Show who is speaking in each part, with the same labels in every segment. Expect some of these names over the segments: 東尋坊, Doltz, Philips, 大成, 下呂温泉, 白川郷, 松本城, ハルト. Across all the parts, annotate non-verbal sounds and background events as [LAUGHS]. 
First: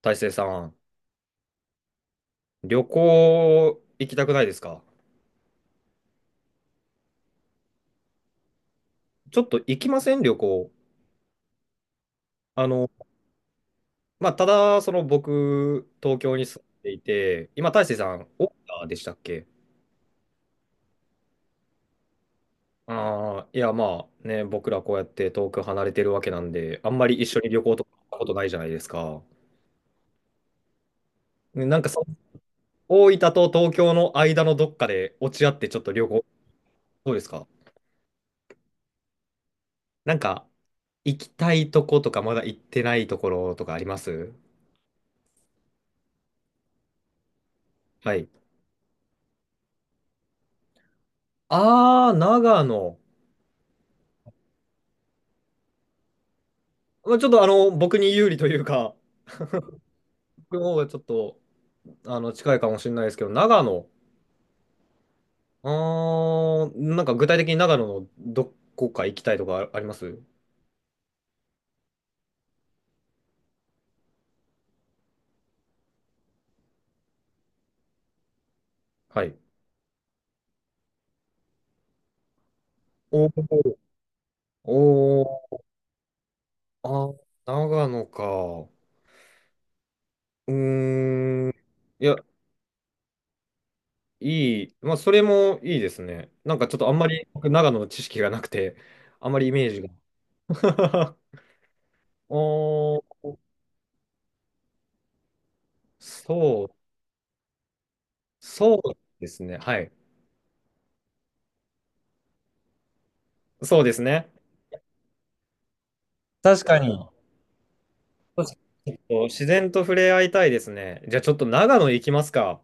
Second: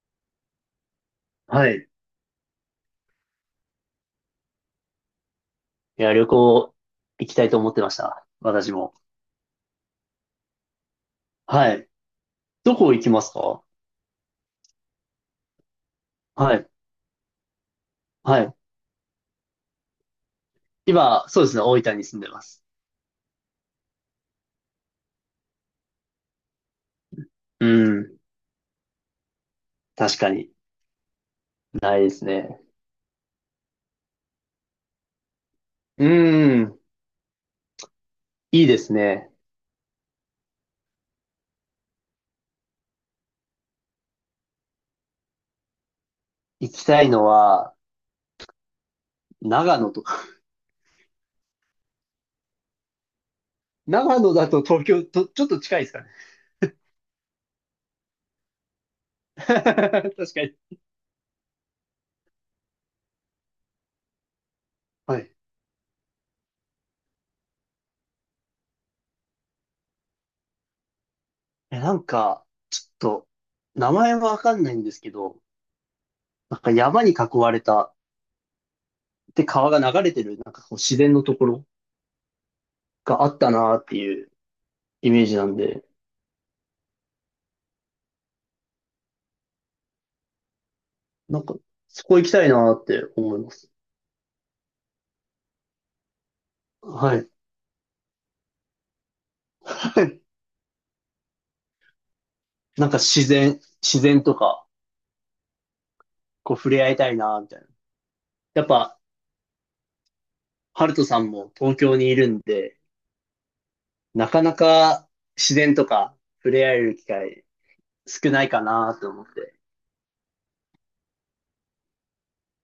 Speaker 1: 大成さん、
Speaker 2: はい。
Speaker 1: 旅行行きたくないですか？
Speaker 2: いや、旅行行きたいと思ってました。私も。
Speaker 1: ちょっと行きません旅行。
Speaker 2: はい。
Speaker 1: あ
Speaker 2: ど
Speaker 1: の、
Speaker 2: こ行きますか？
Speaker 1: まあ、ただ、その僕、東京に
Speaker 2: は
Speaker 1: 住
Speaker 2: い。
Speaker 1: んでいて、今、大成さん、
Speaker 2: は
Speaker 1: 大
Speaker 2: い。
Speaker 1: 分でしたっけ？
Speaker 2: 今、そうですね。大分に住んでます。
Speaker 1: ああー、いや、まあね、僕らこうやって遠く離れてるわけなんで、あんまり一緒に旅
Speaker 2: う
Speaker 1: 行とか行っ
Speaker 2: ん。
Speaker 1: たことないじゃないですか。
Speaker 2: 確かに。
Speaker 1: ね、なんか
Speaker 2: ないですね。
Speaker 1: 大分と東京の間のどっかで落ち合ってちょっと旅
Speaker 2: う
Speaker 1: 行、
Speaker 2: ん。
Speaker 1: どうですか？
Speaker 2: いいですね。
Speaker 1: なんか、行きたいとことか、まだ行ってないところとかあります？
Speaker 2: 行きたいのは、
Speaker 1: はい。
Speaker 2: 長野とか。
Speaker 1: ああ、長野。
Speaker 2: [LAUGHS] 長野だと東京と、ちょっと近いですかね。
Speaker 1: まあ、ちょっと僕に有利というか、
Speaker 2: [LAUGHS] 確か
Speaker 1: 僕の
Speaker 2: に。
Speaker 1: 方がちょっと、近いかもしれないですけど、長野。
Speaker 2: はい。
Speaker 1: あー、なんか具体的に長野のどこか行きたいとかあります？
Speaker 2: え、なんか、ちょっと、名前はわかんないんですけど、なんか山に囲われた、
Speaker 1: はい。
Speaker 2: で、川が流れてる、なんかこう自然のところが
Speaker 1: お
Speaker 2: あった
Speaker 1: ー、
Speaker 2: なっていうイメ
Speaker 1: お
Speaker 2: ージなん
Speaker 1: ー、
Speaker 2: で、
Speaker 1: あ、長野か。う
Speaker 2: なん
Speaker 1: ーん。
Speaker 2: か、
Speaker 1: い
Speaker 2: そ
Speaker 1: や、
Speaker 2: こ行きたいなって思います。
Speaker 1: いい。まあ、それもいいですね。なんかちょっとあんま
Speaker 2: は
Speaker 1: り
Speaker 2: い。
Speaker 1: 僕長野の知識がなくて、あんまりイメージが。
Speaker 2: [LAUGHS]
Speaker 1: [LAUGHS]
Speaker 2: なん
Speaker 1: お
Speaker 2: か自
Speaker 1: ー、
Speaker 2: 然、自然とか、こう
Speaker 1: そ
Speaker 2: 触
Speaker 1: う、
Speaker 2: れ合いたいなみたいな。やっ
Speaker 1: そう
Speaker 2: ぱ、
Speaker 1: ですね。はい。
Speaker 2: ハルトさんも東京にいるんで、
Speaker 1: そうですね。
Speaker 2: なかなか自然とか触
Speaker 1: 確
Speaker 2: れ合
Speaker 1: か
Speaker 2: える機
Speaker 1: に。
Speaker 2: 会少
Speaker 1: そ
Speaker 2: な
Speaker 1: う
Speaker 2: い
Speaker 1: ですね、
Speaker 2: か
Speaker 1: ちょっ
Speaker 2: なと思
Speaker 1: と
Speaker 2: っ
Speaker 1: 自
Speaker 2: て。
Speaker 1: 然と触れ合いたいですね。じゃあちょっと長野行きますか。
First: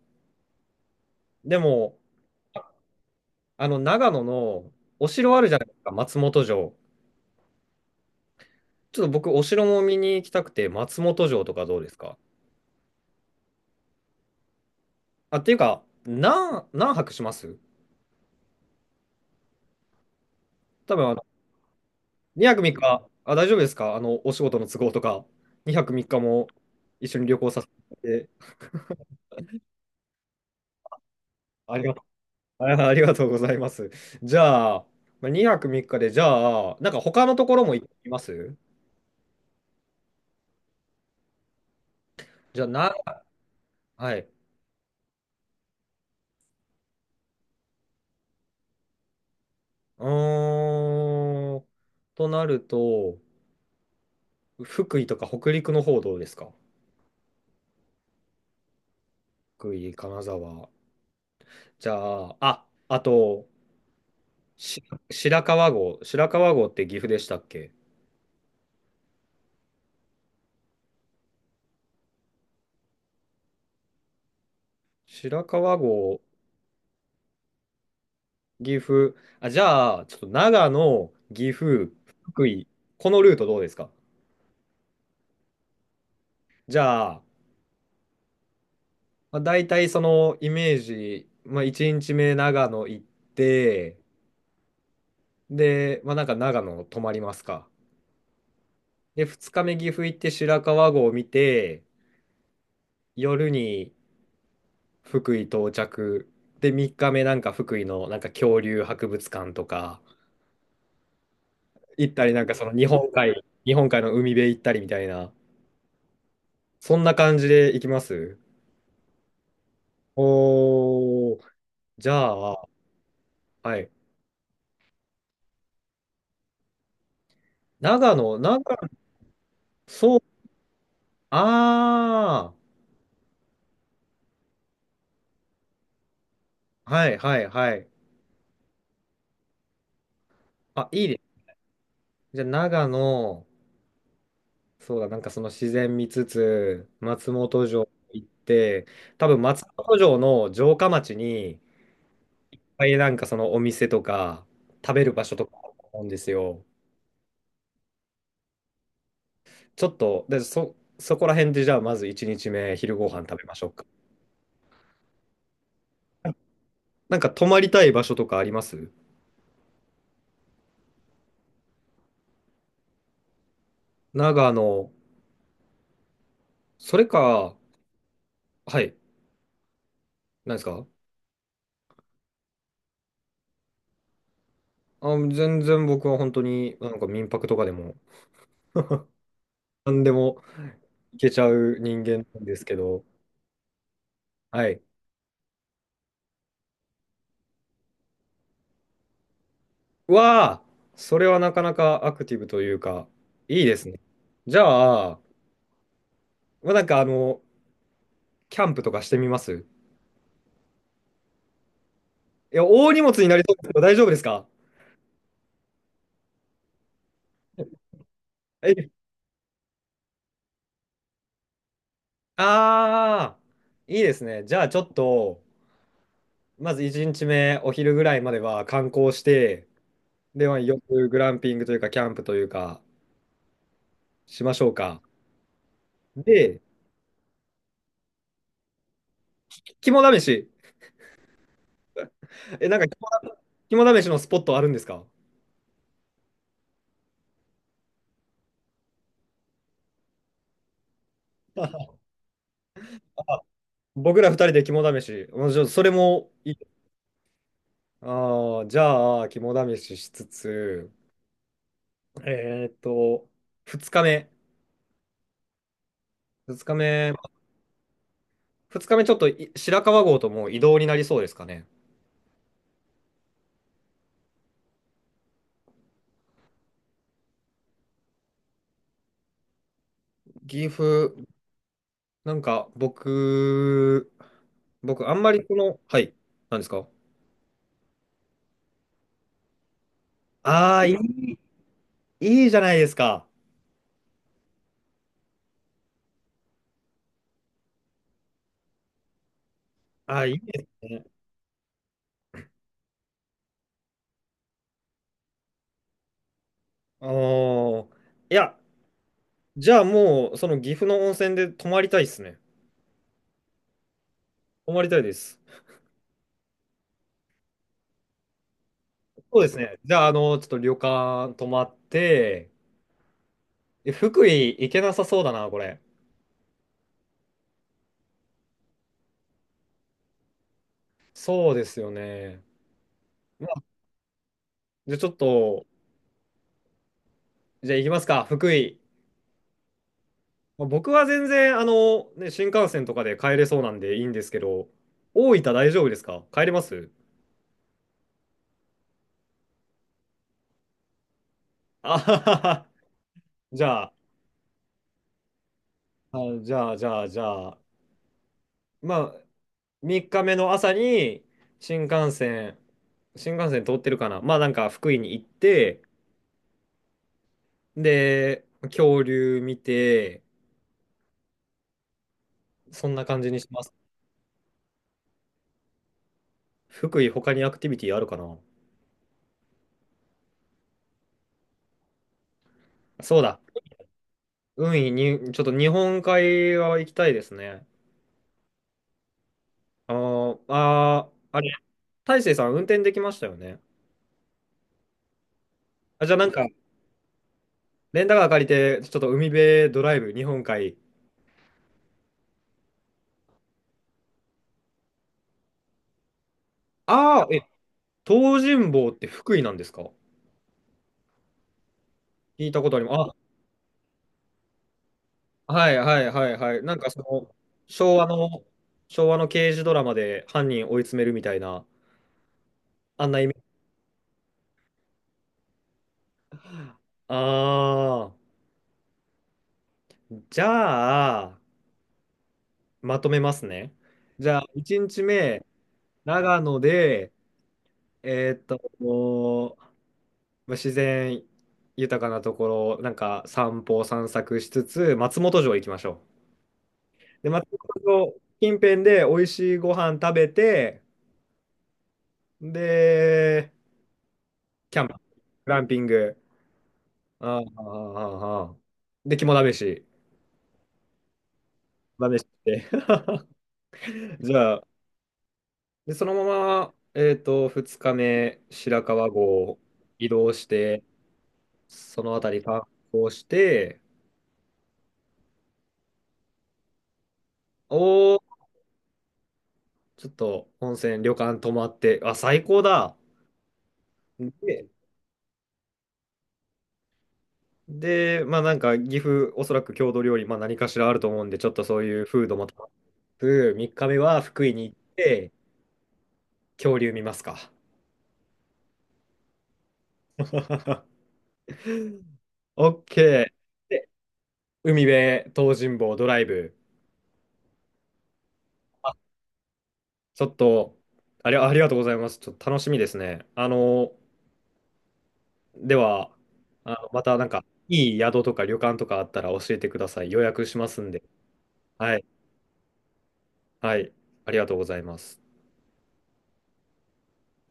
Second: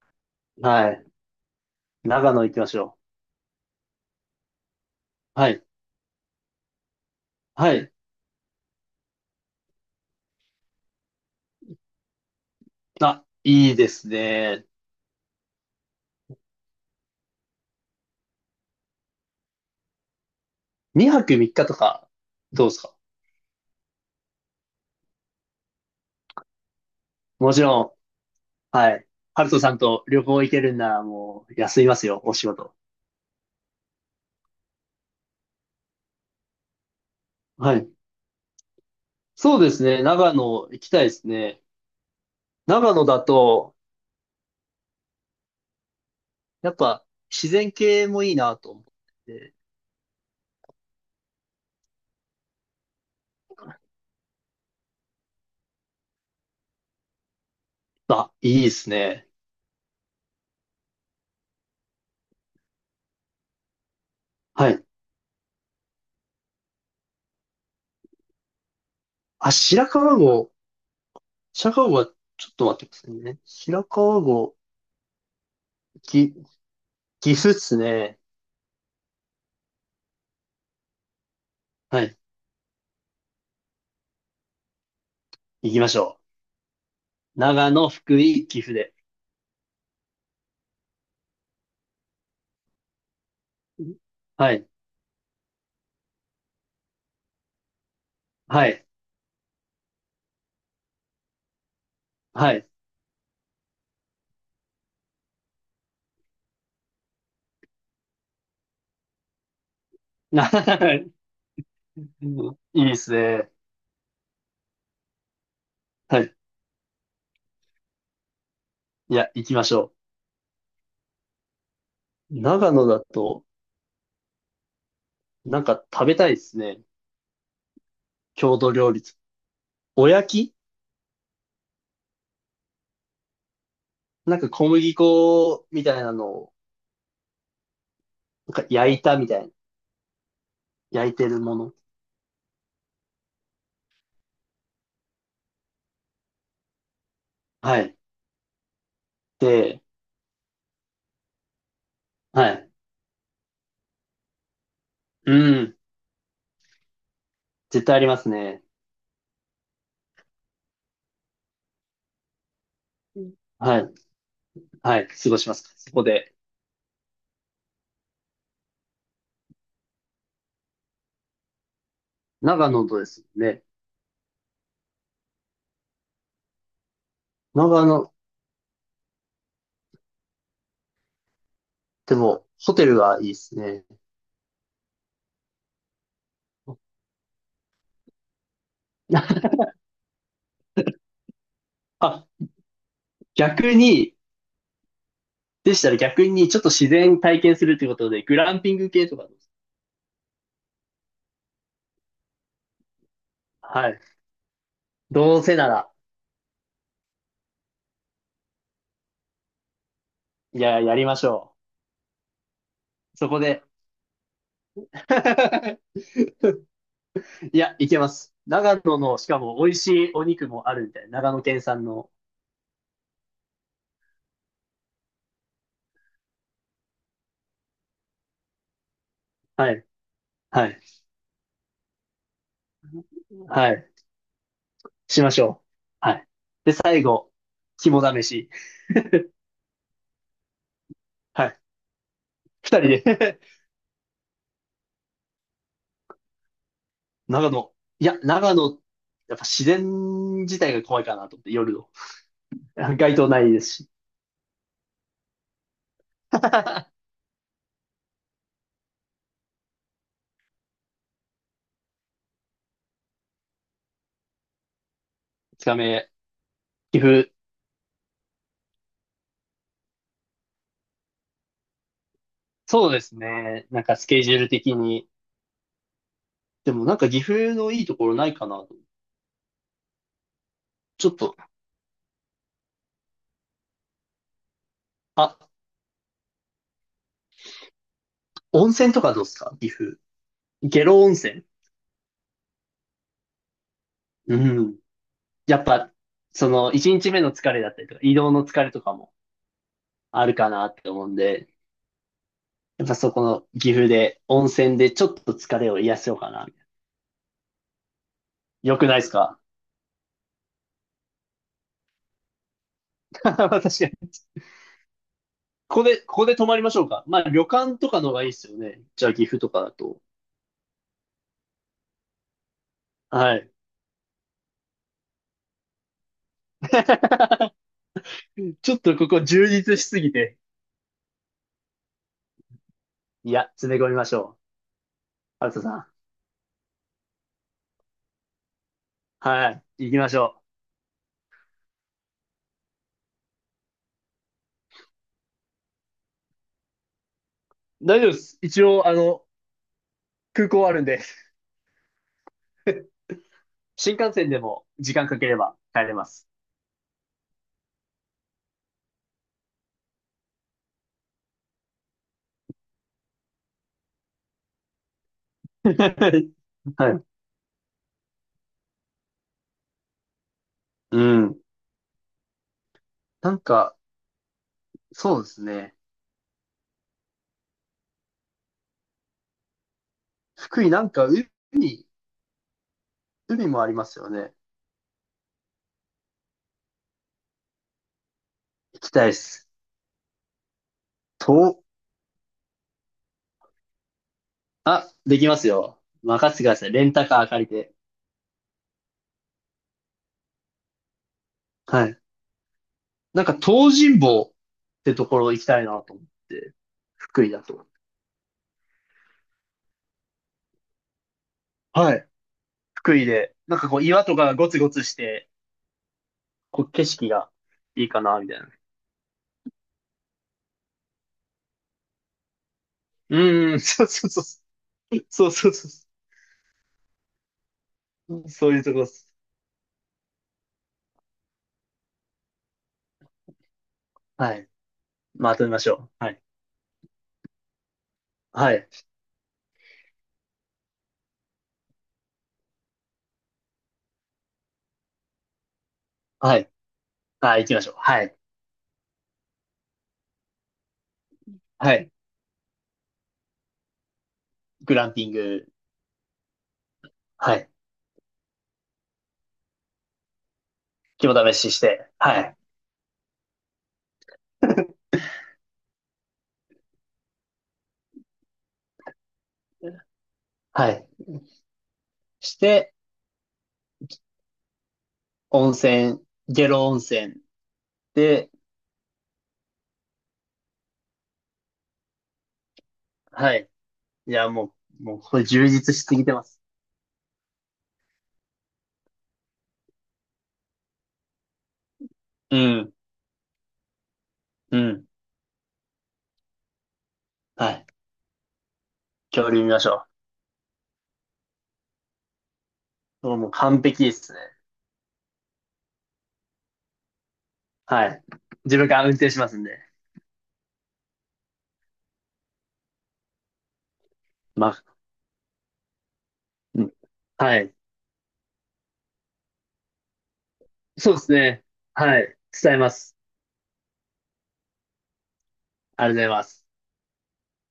Speaker 2: はい。
Speaker 1: でも、
Speaker 2: 長野行きましょ
Speaker 1: あの長野のお城あ
Speaker 2: う。
Speaker 1: る
Speaker 2: は
Speaker 1: じゃ
Speaker 2: い。
Speaker 1: ないですか、松本城。
Speaker 2: はい。
Speaker 1: ちょっと僕、お城も見に行きたくて、松本城とかどうですか？
Speaker 2: あ、いいですね。
Speaker 1: あ、っていうか、何泊します？多分
Speaker 2: 2泊3日とか、
Speaker 1: 2泊
Speaker 2: どうで
Speaker 1: 3
Speaker 2: すか？
Speaker 1: 日、あ、大丈夫ですか？お仕事の都合とか、2泊3日も一緒に旅行
Speaker 2: もち
Speaker 1: させ
Speaker 2: ろん、
Speaker 1: て、
Speaker 2: はい。ハルトさんと旅行行けるんならもう
Speaker 1: あ
Speaker 2: 休
Speaker 1: り
Speaker 2: み
Speaker 1: が
Speaker 2: ま
Speaker 1: と
Speaker 2: すよ、お仕
Speaker 1: う、
Speaker 2: 事。
Speaker 1: あありがとうございます。じゃあ、まあ2泊3日で、じゃあ、なんか他のところも
Speaker 2: は
Speaker 1: 行
Speaker 2: い。
Speaker 1: きます
Speaker 2: そうですね。長野行きたいですね。
Speaker 1: じゃあ、な、
Speaker 2: 長野だと、
Speaker 1: はい。
Speaker 2: やっぱ自然系もいいなと思って。
Speaker 1: うーん。となると、福井とか北陸の方どうですか？
Speaker 2: あ、いいですね。
Speaker 1: 福井、金沢。じゃあ、あ、あと、
Speaker 2: は
Speaker 1: し
Speaker 2: い。
Speaker 1: 白川郷。白川郷って岐阜でしたっけ？
Speaker 2: あ、白川郷。白川郷は、ちょっと待ってくださいね。白川郷、
Speaker 1: 白川郷、
Speaker 2: ぎ、岐阜っすね。
Speaker 1: 岐阜。あ、じゃあ、ちょっと長野、岐阜、
Speaker 2: はい。
Speaker 1: 福井。このルートどうですか？
Speaker 2: 行きましょ
Speaker 1: じゃあ、
Speaker 2: う。長野、福井、岐阜で。
Speaker 1: まあ、大体そのイメージ、まあ、1日目長野行って、
Speaker 2: はい。
Speaker 1: で、まあ、なんか長野泊まりますか。
Speaker 2: はい。
Speaker 1: で、2日目岐阜行って白川郷を見て、
Speaker 2: はい。
Speaker 1: 夜に福井到着。で、3日目なんか福井のなんか恐竜博物館とか
Speaker 2: [LAUGHS]
Speaker 1: 行ったり、なんかその
Speaker 2: い
Speaker 1: 日
Speaker 2: いで
Speaker 1: 本
Speaker 2: す
Speaker 1: 海、
Speaker 2: ね。
Speaker 1: 日本海の海辺行ったりみたいな、
Speaker 2: はい。
Speaker 1: そんな感じで行きます
Speaker 2: いや、行きましょ
Speaker 1: おー、じゃ
Speaker 2: う。
Speaker 1: あ、
Speaker 2: 長野だと、
Speaker 1: はい。
Speaker 2: なんか食べたいですね。
Speaker 1: 長野、長
Speaker 2: 郷土
Speaker 1: 野、
Speaker 2: 料理。お
Speaker 1: そう、
Speaker 2: やき。
Speaker 1: あ
Speaker 2: なんか小麦粉みたいなのを、
Speaker 1: ー、はいはいはい。
Speaker 2: なんか焼いたみたいな。
Speaker 1: あ、いい
Speaker 2: 焼い
Speaker 1: で
Speaker 2: て
Speaker 1: す。
Speaker 2: るもの。
Speaker 1: じゃあ長野、そうだ、なんかその自然見つつ、松本
Speaker 2: は
Speaker 1: 城
Speaker 2: い。
Speaker 1: 行って、多分松
Speaker 2: で、
Speaker 1: 本城の城下町に、いっ
Speaker 2: はい。
Speaker 1: ぱいなんかそのお店とか、食べる場
Speaker 2: う
Speaker 1: 所とかある
Speaker 2: ん。
Speaker 1: と思うんですよ。
Speaker 2: 絶対ありますね。
Speaker 1: ちょっと、で、そこら辺でじゃあまず1日目、昼ご飯食べましょう
Speaker 2: は
Speaker 1: か。
Speaker 2: い。はい。過ごします。そこで。
Speaker 1: なんか泊まりたい場所とかあります？
Speaker 2: 長野とですね。
Speaker 1: 長野、それか、
Speaker 2: 長野、
Speaker 1: はい、何ですか？
Speaker 2: でも、ホテルがいいですね。
Speaker 1: あ、全然僕は本当になんか民泊とかでも、
Speaker 2: [LAUGHS]
Speaker 1: 何でも行けちゃう人
Speaker 2: あ、
Speaker 1: 間なんですけど、
Speaker 2: 逆に、
Speaker 1: はい。
Speaker 2: でしたら逆にちょっと自然体験するということで、グランピング系とかどうです
Speaker 1: わあ、それはなかなかアクティブというか、いい
Speaker 2: か？
Speaker 1: です
Speaker 2: は
Speaker 1: ね。
Speaker 2: い。
Speaker 1: じゃあ、
Speaker 2: どうせなら、
Speaker 1: まあ、なんかキャンプとかしてみますい
Speaker 2: いや、やりましょ
Speaker 1: や、大荷
Speaker 2: う。
Speaker 1: 物に
Speaker 2: そ
Speaker 1: な
Speaker 2: こ
Speaker 1: りそう
Speaker 2: で。
Speaker 1: ですけど、大丈夫ですか？
Speaker 2: [LAUGHS] いや、いけます。長
Speaker 1: え、
Speaker 2: 野の、しかも美味しいお肉もあるみたいな。長野県産の。
Speaker 1: ああ、いいですね。じゃあ、ちょっと、まず1日目、お昼ぐらいまでは観光して、
Speaker 2: はい。
Speaker 1: で、まあ
Speaker 2: は
Speaker 1: 夜、
Speaker 2: い。
Speaker 1: グランピングというか、キャンプというか、
Speaker 2: はい。
Speaker 1: しましょうか。
Speaker 2: しましょう。はい。
Speaker 1: で、
Speaker 2: で、最後、肝試し。
Speaker 1: 肝試し。
Speaker 2: はい。
Speaker 1: え、な
Speaker 2: 二
Speaker 1: んか
Speaker 2: 人で。
Speaker 1: 肝試しのスポットあるんですか？
Speaker 2: [LAUGHS] 長野。いや、長野、やっぱ自然自体が怖いかなと思って、夜の。[LAUGHS] 街灯ないですし。
Speaker 1: 僕ら2人で肝試し。まあちょっとそれも
Speaker 2: [LAUGHS]
Speaker 1: ああ、じゃあ、肝試ししつつ、えーっと、2日目。
Speaker 2: 二日目、
Speaker 1: 2日
Speaker 2: 岐
Speaker 1: 目、
Speaker 2: 阜。
Speaker 1: 2日目ちょっと白川郷ともう移動になりそうですかね。
Speaker 2: そうですね。なんかスケジュール的に。でもなんか岐阜のいいところないかなと。
Speaker 1: 岐
Speaker 2: ちょ
Speaker 1: 阜、
Speaker 2: っと、
Speaker 1: なんか僕あんま
Speaker 2: あ、
Speaker 1: りこの、はい、なんですか？
Speaker 2: 温泉とかどうですか？岐阜。
Speaker 1: あ
Speaker 2: 下
Speaker 1: あ、
Speaker 2: 呂温泉。
Speaker 1: いいじゃないですか。
Speaker 2: うん。やっぱ、その、一日目の疲れだったりとか、移動の疲れとかも
Speaker 1: あ
Speaker 2: あ
Speaker 1: あ、い
Speaker 2: る
Speaker 1: い
Speaker 2: か
Speaker 1: で
Speaker 2: なっ
Speaker 1: す
Speaker 2: て
Speaker 1: ね。
Speaker 2: 思うんで、やっぱそこの岐阜で、温泉でちょっと疲れを癒やせようかな。
Speaker 1: あー、いや、
Speaker 2: よくないですか？
Speaker 1: じゃあもう、その岐阜の温泉で泊まりたいですね。
Speaker 2: [LAUGHS] 確かに。
Speaker 1: 泊まりたいです。
Speaker 2: ここで、ここで泊まりましょうか。まあ、旅館とかの方がいいですよね。じゃあ、
Speaker 1: そ
Speaker 2: 岐阜
Speaker 1: うで
Speaker 2: と
Speaker 1: す
Speaker 2: かだ
Speaker 1: ね。じ
Speaker 2: と。
Speaker 1: ゃあ、ちょっと旅館泊まって、
Speaker 2: はい。
Speaker 1: え、福井行けなさそうだな、これ。
Speaker 2: [LAUGHS] ちょっとここ充実しすぎて。
Speaker 1: そうですよね。
Speaker 2: いや、
Speaker 1: まあ、
Speaker 2: 詰め込みましょう。
Speaker 1: じゃあちょっ
Speaker 2: ハルト
Speaker 1: と、
Speaker 2: さん。
Speaker 1: じゃあ行きますか、福井。
Speaker 2: はい。行きましょ
Speaker 1: まあ僕は全然、ね、新幹線とかで帰れそうなんでいいんですけど、大分大丈夫ですか？帰れます
Speaker 2: う。大丈夫です。一応、あの、空港あるんで。
Speaker 1: あははは。じゃあ、
Speaker 2: 新幹線でも時間かければ帰れま
Speaker 1: あ、
Speaker 2: す。
Speaker 1: じゃあ、じゃあ、じゃあ、まあ、3日目の朝に、新幹線、新幹線通ってるかな、まあ、なんか福井に行って、
Speaker 2: [LAUGHS] はい。
Speaker 1: で、恐竜見て、
Speaker 2: うん。
Speaker 1: そんな感じ
Speaker 2: な
Speaker 1: に
Speaker 2: ん
Speaker 1: します。
Speaker 2: か、そうですね。
Speaker 1: 福井、他にアクティビティあるかな？
Speaker 2: 福井なんか海、
Speaker 1: そうだ。
Speaker 2: 海もありますよね。
Speaker 1: 海に、ちょっと日本海側行きたいですね。
Speaker 2: 行きたいです。と、
Speaker 1: あれ、大成さん運転できましたよね。
Speaker 2: あ、できますよ。
Speaker 1: あ、じゃあな
Speaker 2: 任
Speaker 1: ん
Speaker 2: せて
Speaker 1: か、
Speaker 2: ください。レンタカー借りて。
Speaker 1: レンタカー借りて、ちょっと海辺ドライブ、日本海。
Speaker 2: はい。なんか東尋坊ってところ行きたいなと思って。
Speaker 1: あ
Speaker 2: 福
Speaker 1: あ、
Speaker 2: 井
Speaker 1: え、
Speaker 2: だと。
Speaker 1: 東尋坊って福井なんですか？
Speaker 2: はい。
Speaker 1: 聞いたことあり
Speaker 2: 福井
Speaker 1: ます。
Speaker 2: で。なんかこう岩とかがゴツゴツして、
Speaker 1: あ、はいはいはいはい。
Speaker 2: こう
Speaker 1: なん
Speaker 2: 景
Speaker 1: かそ
Speaker 2: 色が
Speaker 1: の、
Speaker 2: いい
Speaker 1: 昭
Speaker 2: か
Speaker 1: 和
Speaker 2: な、みたい
Speaker 1: の、
Speaker 2: な。
Speaker 1: 昭和の刑事ドラマで犯人追い詰めるみたいな、あんなイメージ。
Speaker 2: そうそうそうそう。そうそうそうそ
Speaker 1: ああ、
Speaker 2: う。いうとこです。
Speaker 1: じゃあ、まとめますね。じ
Speaker 2: は
Speaker 1: ゃあ、
Speaker 2: い。
Speaker 1: 1日
Speaker 2: まと
Speaker 1: 目、
Speaker 2: めましょう。はい。
Speaker 1: 長野で、
Speaker 2: はい。
Speaker 1: もうまあ自然豊かなところ、なんか散歩散策しつつ、松本城行きましょ
Speaker 2: はい。
Speaker 1: う。で、
Speaker 2: はい、
Speaker 1: 松
Speaker 2: 行きましょう。
Speaker 1: 本
Speaker 2: は
Speaker 1: 城
Speaker 2: い。
Speaker 1: 近辺で美味しいご飯食べて、
Speaker 2: はい。
Speaker 1: で、
Speaker 2: グ
Speaker 1: キャ
Speaker 2: ラ
Speaker 1: ンプ、
Speaker 2: ンピング、
Speaker 1: グランピング、
Speaker 2: は
Speaker 1: あーあ
Speaker 2: い。
Speaker 1: ー、あーあで、肝試し、
Speaker 2: 肝試しして、
Speaker 1: 試
Speaker 2: は
Speaker 1: し
Speaker 2: い。
Speaker 1: て、[LAUGHS] じゃあ、
Speaker 2: [LAUGHS]
Speaker 1: で、そのまま、2日目、白川郷移動し
Speaker 2: は
Speaker 1: て、
Speaker 2: い。
Speaker 1: そのあた
Speaker 2: し
Speaker 1: り観
Speaker 2: て、
Speaker 1: 光して、
Speaker 2: 温泉、下呂温泉
Speaker 1: おー、
Speaker 2: で、
Speaker 1: ちょっと温泉、旅館泊まって、あ、最高だ。
Speaker 2: はい。いや、も
Speaker 1: で、
Speaker 2: う、もう、これ充実しすぎてます。
Speaker 1: で、まあなんか岐阜、おそらく郷土料理、まあ何かしらあると思うんで、ちょっとそういうフード
Speaker 2: う
Speaker 1: も食
Speaker 2: ん、
Speaker 1: べつつ、3日目は福井
Speaker 2: う
Speaker 1: に行っ
Speaker 2: ん。
Speaker 1: て、恐竜見ますか。
Speaker 2: はい。恐竜見ましょ
Speaker 1: [LAUGHS]
Speaker 2: う。もう完
Speaker 1: OK。
Speaker 2: 璧
Speaker 1: で、
Speaker 2: ですね。
Speaker 1: 海辺、東尋坊ドライブ。
Speaker 2: はい。自分から運
Speaker 1: あ、
Speaker 2: 転しますんで。
Speaker 1: ちょっと、ありがとうございます。ちょっと楽しみですね。
Speaker 2: まあ、
Speaker 1: では、
Speaker 2: うん、
Speaker 1: またなん
Speaker 2: は
Speaker 1: か、
Speaker 2: い。
Speaker 1: いい宿とか旅館とかあったら教えてください。予約しますん
Speaker 2: そうで
Speaker 1: で。
Speaker 2: すね。
Speaker 1: は
Speaker 2: は
Speaker 1: い。
Speaker 2: い。伝えます。
Speaker 1: はい。ありがとうございます。
Speaker 2: ありがとうございます。